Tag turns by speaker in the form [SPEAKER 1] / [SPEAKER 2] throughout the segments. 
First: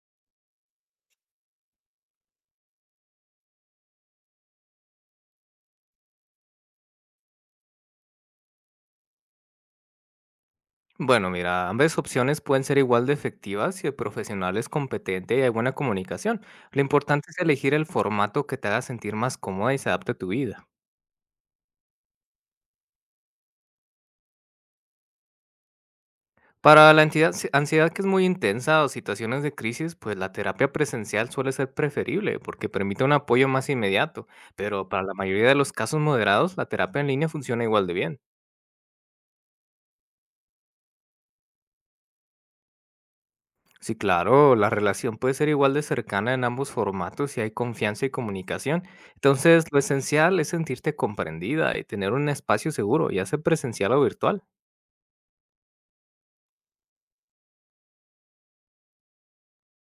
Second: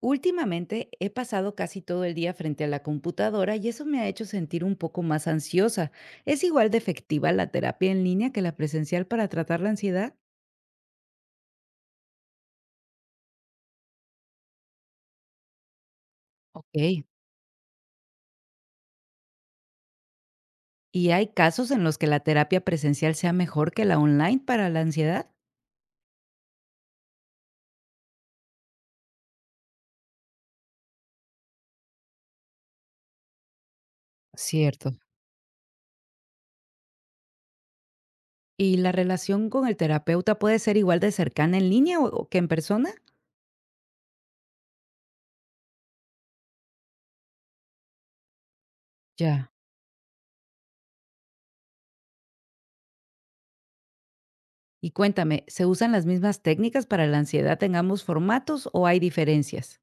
[SPEAKER 1] Últimamente he pasado casi todo el día frente a la computadora y eso me ha hecho sentir un poco más ansiosa. ¿Es igual de efectiva la terapia en línea que la presencial para tratar la ansiedad?
[SPEAKER 2] Bueno, mira, ambas opciones pueden ser igual de efectivas si el profesional es competente y hay buena comunicación. Lo
[SPEAKER 1] Ok.
[SPEAKER 2] importante es elegir el formato que te haga sentir más cómoda y se adapte a tu vida.
[SPEAKER 1] ¿Y hay casos en los que la terapia presencial sea mejor que la online para la ansiedad?
[SPEAKER 2] Para la ansiedad, si, ansiedad que es muy intensa o situaciones de crisis, pues la terapia presencial suele ser preferible porque permite un apoyo más inmediato, pero
[SPEAKER 1] Cierto.
[SPEAKER 2] para la mayoría de los casos moderados, la terapia en línea funciona igual de bien.
[SPEAKER 1] ¿Y la relación con el terapeuta puede ser igual de cercana en línea o que en persona?
[SPEAKER 2] Sí, claro, la relación puede ser igual de cercana en ambos formatos si hay confianza y comunicación.
[SPEAKER 1] Ya.
[SPEAKER 2] Entonces, lo esencial es sentirte comprendida y tener un espacio seguro, ya sea presencial o virtual.
[SPEAKER 1] Y cuéntame, ¿se usan las mismas técnicas para la ansiedad en ambos formatos o hay diferencias?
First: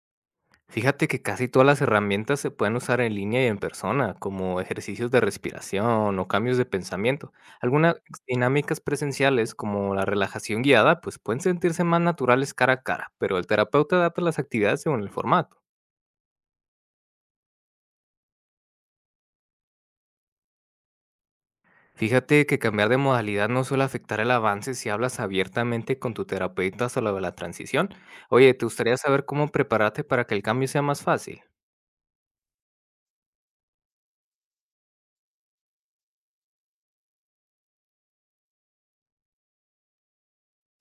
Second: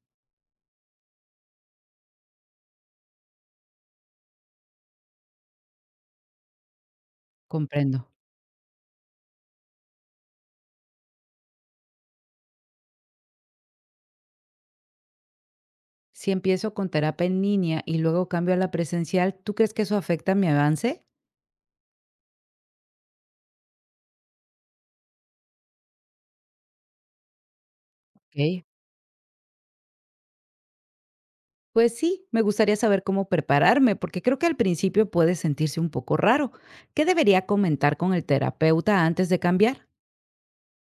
[SPEAKER 2] Fíjate que casi todas las herramientas se pueden usar en línea y en persona, como ejercicios de respiración o cambios de pensamiento. Algunas
[SPEAKER 1] Comprendo.
[SPEAKER 2] dinámicas presenciales, como la relajación guiada, pues pueden sentirse más naturales cara a cara, pero el terapeuta adapta las actividades según el formato.
[SPEAKER 1] Si empiezo con terapia en línea y luego cambio a la presencial, ¿tú crees que eso afecta mi avance?
[SPEAKER 2] Fíjate que cambiar de modalidad no suele afectar el avance si hablas abiertamente con tu terapeuta sobre la transición. Oye,
[SPEAKER 1] Ok,
[SPEAKER 2] ¿te gustaría saber cómo prepararte para que el cambio sea más fácil?
[SPEAKER 1] pues sí, me gustaría saber cómo prepararme, porque creo que al principio puede sentirse un poco raro. ¿Qué debería comentar con el terapeuta antes de cambiar?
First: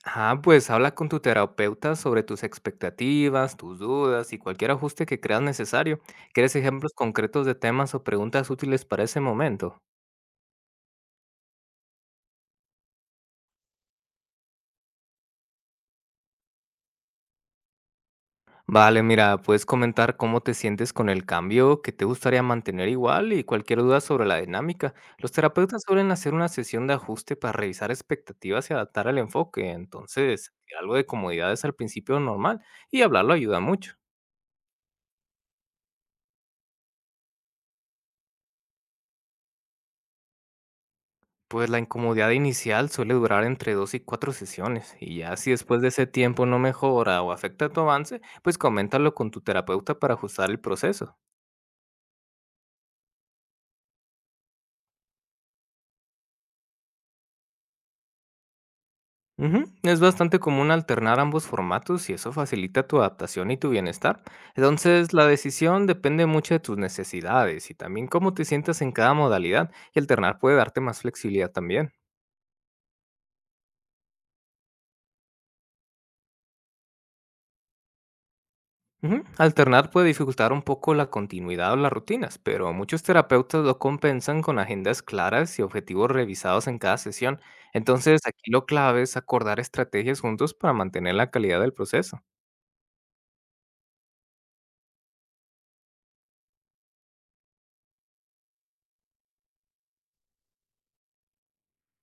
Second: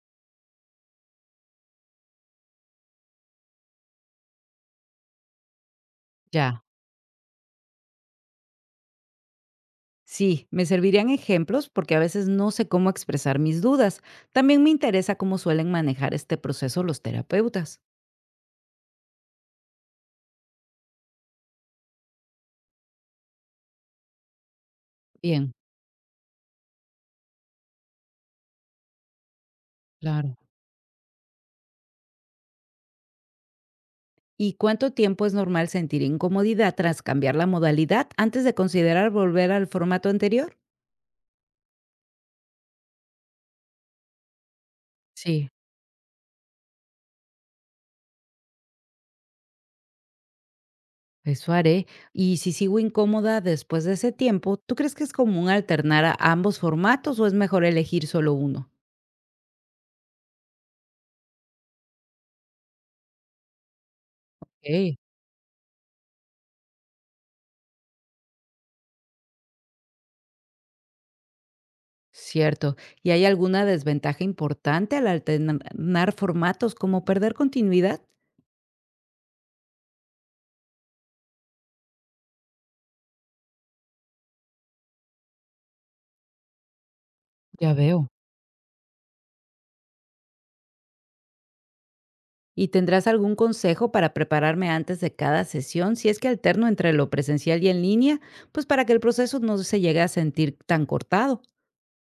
[SPEAKER 2] Ah, pues habla con tu terapeuta sobre tus expectativas, tus dudas y cualquier ajuste que creas necesario. ¿Quieres
[SPEAKER 1] Ya.
[SPEAKER 2] ejemplos concretos de temas o preguntas útiles para ese momento?
[SPEAKER 1] Sí, me servirían ejemplos porque a veces no sé cómo expresar mis dudas. También me interesa cómo suelen manejar este proceso los terapeutas.
[SPEAKER 2] Vale, mira, puedes comentar cómo te sientes con el cambio que te gustaría mantener igual y cualquier duda sobre la dinámica. Los
[SPEAKER 1] Bien,
[SPEAKER 2] terapeutas suelen hacer una sesión de ajuste para revisar expectativas y adaptar el enfoque,
[SPEAKER 1] claro.
[SPEAKER 2] entonces algo de comodidad es al principio es normal y hablarlo ayuda mucho.
[SPEAKER 1] ¿Y cuánto tiempo es normal sentir incomodidad tras cambiar la modalidad antes de considerar volver al formato anterior?
[SPEAKER 2] Pues la incomodidad inicial suele durar entre dos y cuatro sesiones y ya
[SPEAKER 1] Sí,
[SPEAKER 2] si después de ese tiempo no mejora o afecta tu avance, pues coméntalo con tu terapeuta para ajustar el proceso.
[SPEAKER 1] eso haré. Y si sigo incómoda después de ese tiempo, ¿tú crees que es común alternar a ambos formatos o es mejor elegir solo uno?
[SPEAKER 2] Ujú, es bastante común alternar ambos formatos y eso facilita tu adaptación y tu bienestar.
[SPEAKER 1] Ok,
[SPEAKER 2] Entonces, la decisión depende mucho de tus necesidades y también cómo te sientas en cada modalidad y alternar puede darte más flexibilidad también.
[SPEAKER 1] cierto. ¿Y hay alguna desventaja importante al alternar formatos como perder continuidad?
[SPEAKER 2] Ujú, alternar puede dificultar un poco la continuidad o las rutinas, pero muchos terapeutas lo compensan con agendas claras y objetivos revisados en cada sesión.
[SPEAKER 1] Ya veo.
[SPEAKER 2] Entonces, aquí lo clave es acordar estrategias juntos para mantener la calidad del proceso.
[SPEAKER 1] ¿Y tendrás algún consejo para prepararme antes de cada sesión, si es que alterno entre lo presencial y en línea, pues para que el proceso no se llegue a sentir tan cortado?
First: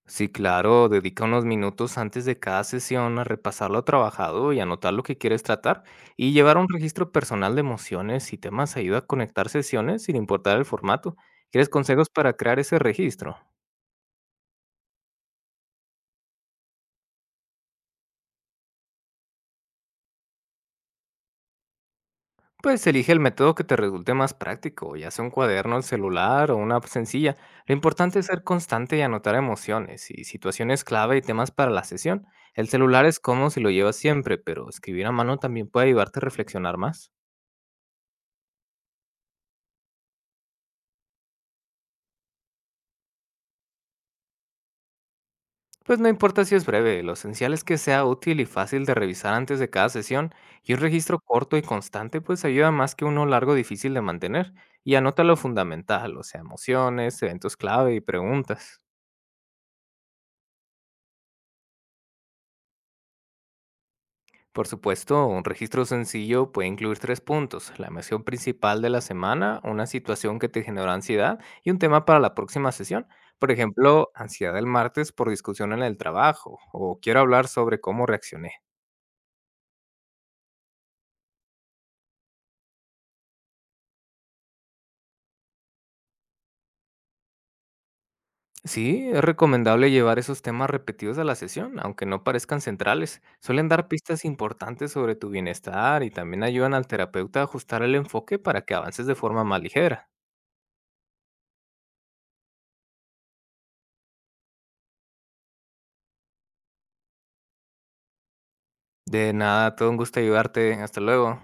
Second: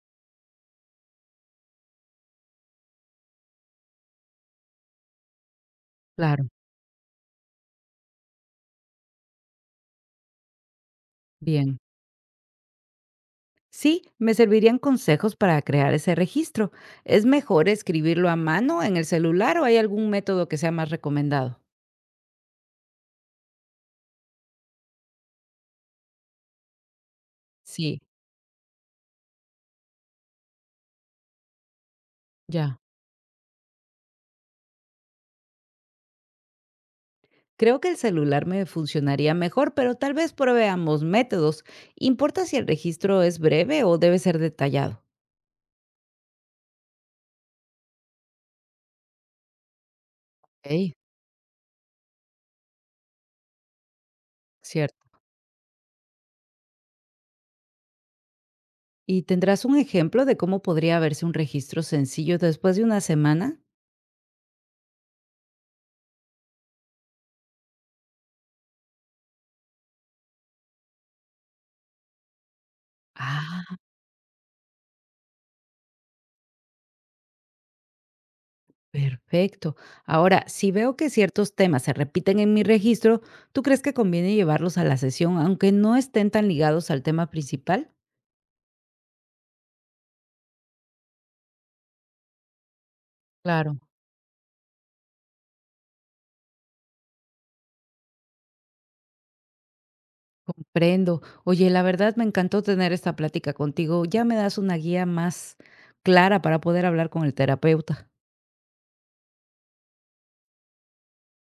[SPEAKER 2] Sí, claro, dedica unos minutos antes de cada sesión a repasar lo trabajado y anotar lo que quieres tratar. Y
[SPEAKER 1] Claro,
[SPEAKER 2] llevar un registro personal de emociones y temas ayuda a conectar sesiones sin importar el formato. ¿Quieres
[SPEAKER 1] bien.
[SPEAKER 2] consejos para crear ese registro?
[SPEAKER 1] Sí, me servirían consejos para crear ese registro. ¿Es mejor escribirlo a mano en el celular o hay algún método que sea más recomendado?
[SPEAKER 2] Pues elige el método que te resulte más práctico, ya sea un cuaderno, el celular o una app sencilla. Lo
[SPEAKER 1] Sí,
[SPEAKER 2] importante es ser constante y anotar emociones y situaciones clave y temas para la sesión. El
[SPEAKER 1] ya.
[SPEAKER 2] celular es como si lo llevas siempre, pero escribir a mano también puede ayudarte a reflexionar más.
[SPEAKER 1] Creo que el celular me funcionaría mejor, pero tal vez pruebe ambos métodos. ¿Importa si el registro es breve o debe ser detallado?
[SPEAKER 2] Pues no importa si es breve, lo esencial es que sea útil y fácil de revisar antes de cada sesión, y un
[SPEAKER 1] Ok,
[SPEAKER 2] registro corto y constante pues ayuda más que uno largo difícil de mantener, y
[SPEAKER 1] cierto.
[SPEAKER 2] anota lo fundamental, o sea, emociones, eventos clave y preguntas.
[SPEAKER 1] ¿Y tendrás un ejemplo de cómo podría verse un registro sencillo después de una semana?
[SPEAKER 2] Por supuesto, un registro sencillo puede incluir tres puntos, la emoción principal de la semana, una situación que te generó ansiedad y un tema para la próxima sesión. Por
[SPEAKER 1] Ah,
[SPEAKER 2] ejemplo, ansiedad el martes por discusión en el trabajo, o quiero hablar sobre cómo reaccioné.
[SPEAKER 1] perfecto. Ahora, si veo que ciertos temas se repiten en mi registro, ¿tú crees que conviene llevarlos a la sesión, aunque no estén tan ligados al tema principal?
[SPEAKER 2] Sí, es recomendable llevar esos temas repetidos a la sesión, aunque no parezcan centrales. Suelen
[SPEAKER 1] Claro,
[SPEAKER 2] dar pistas importantes sobre tu bienestar y también ayudan al terapeuta a ajustar el enfoque para que avances de forma más ligera.
[SPEAKER 1] comprendo. Oye, la verdad me encantó tener esta plática contigo. Ya me das una guía más clara para poder hablar con el terapeuta.
[SPEAKER 2] De nada, todo un gusto ayudarte. Hasta luego.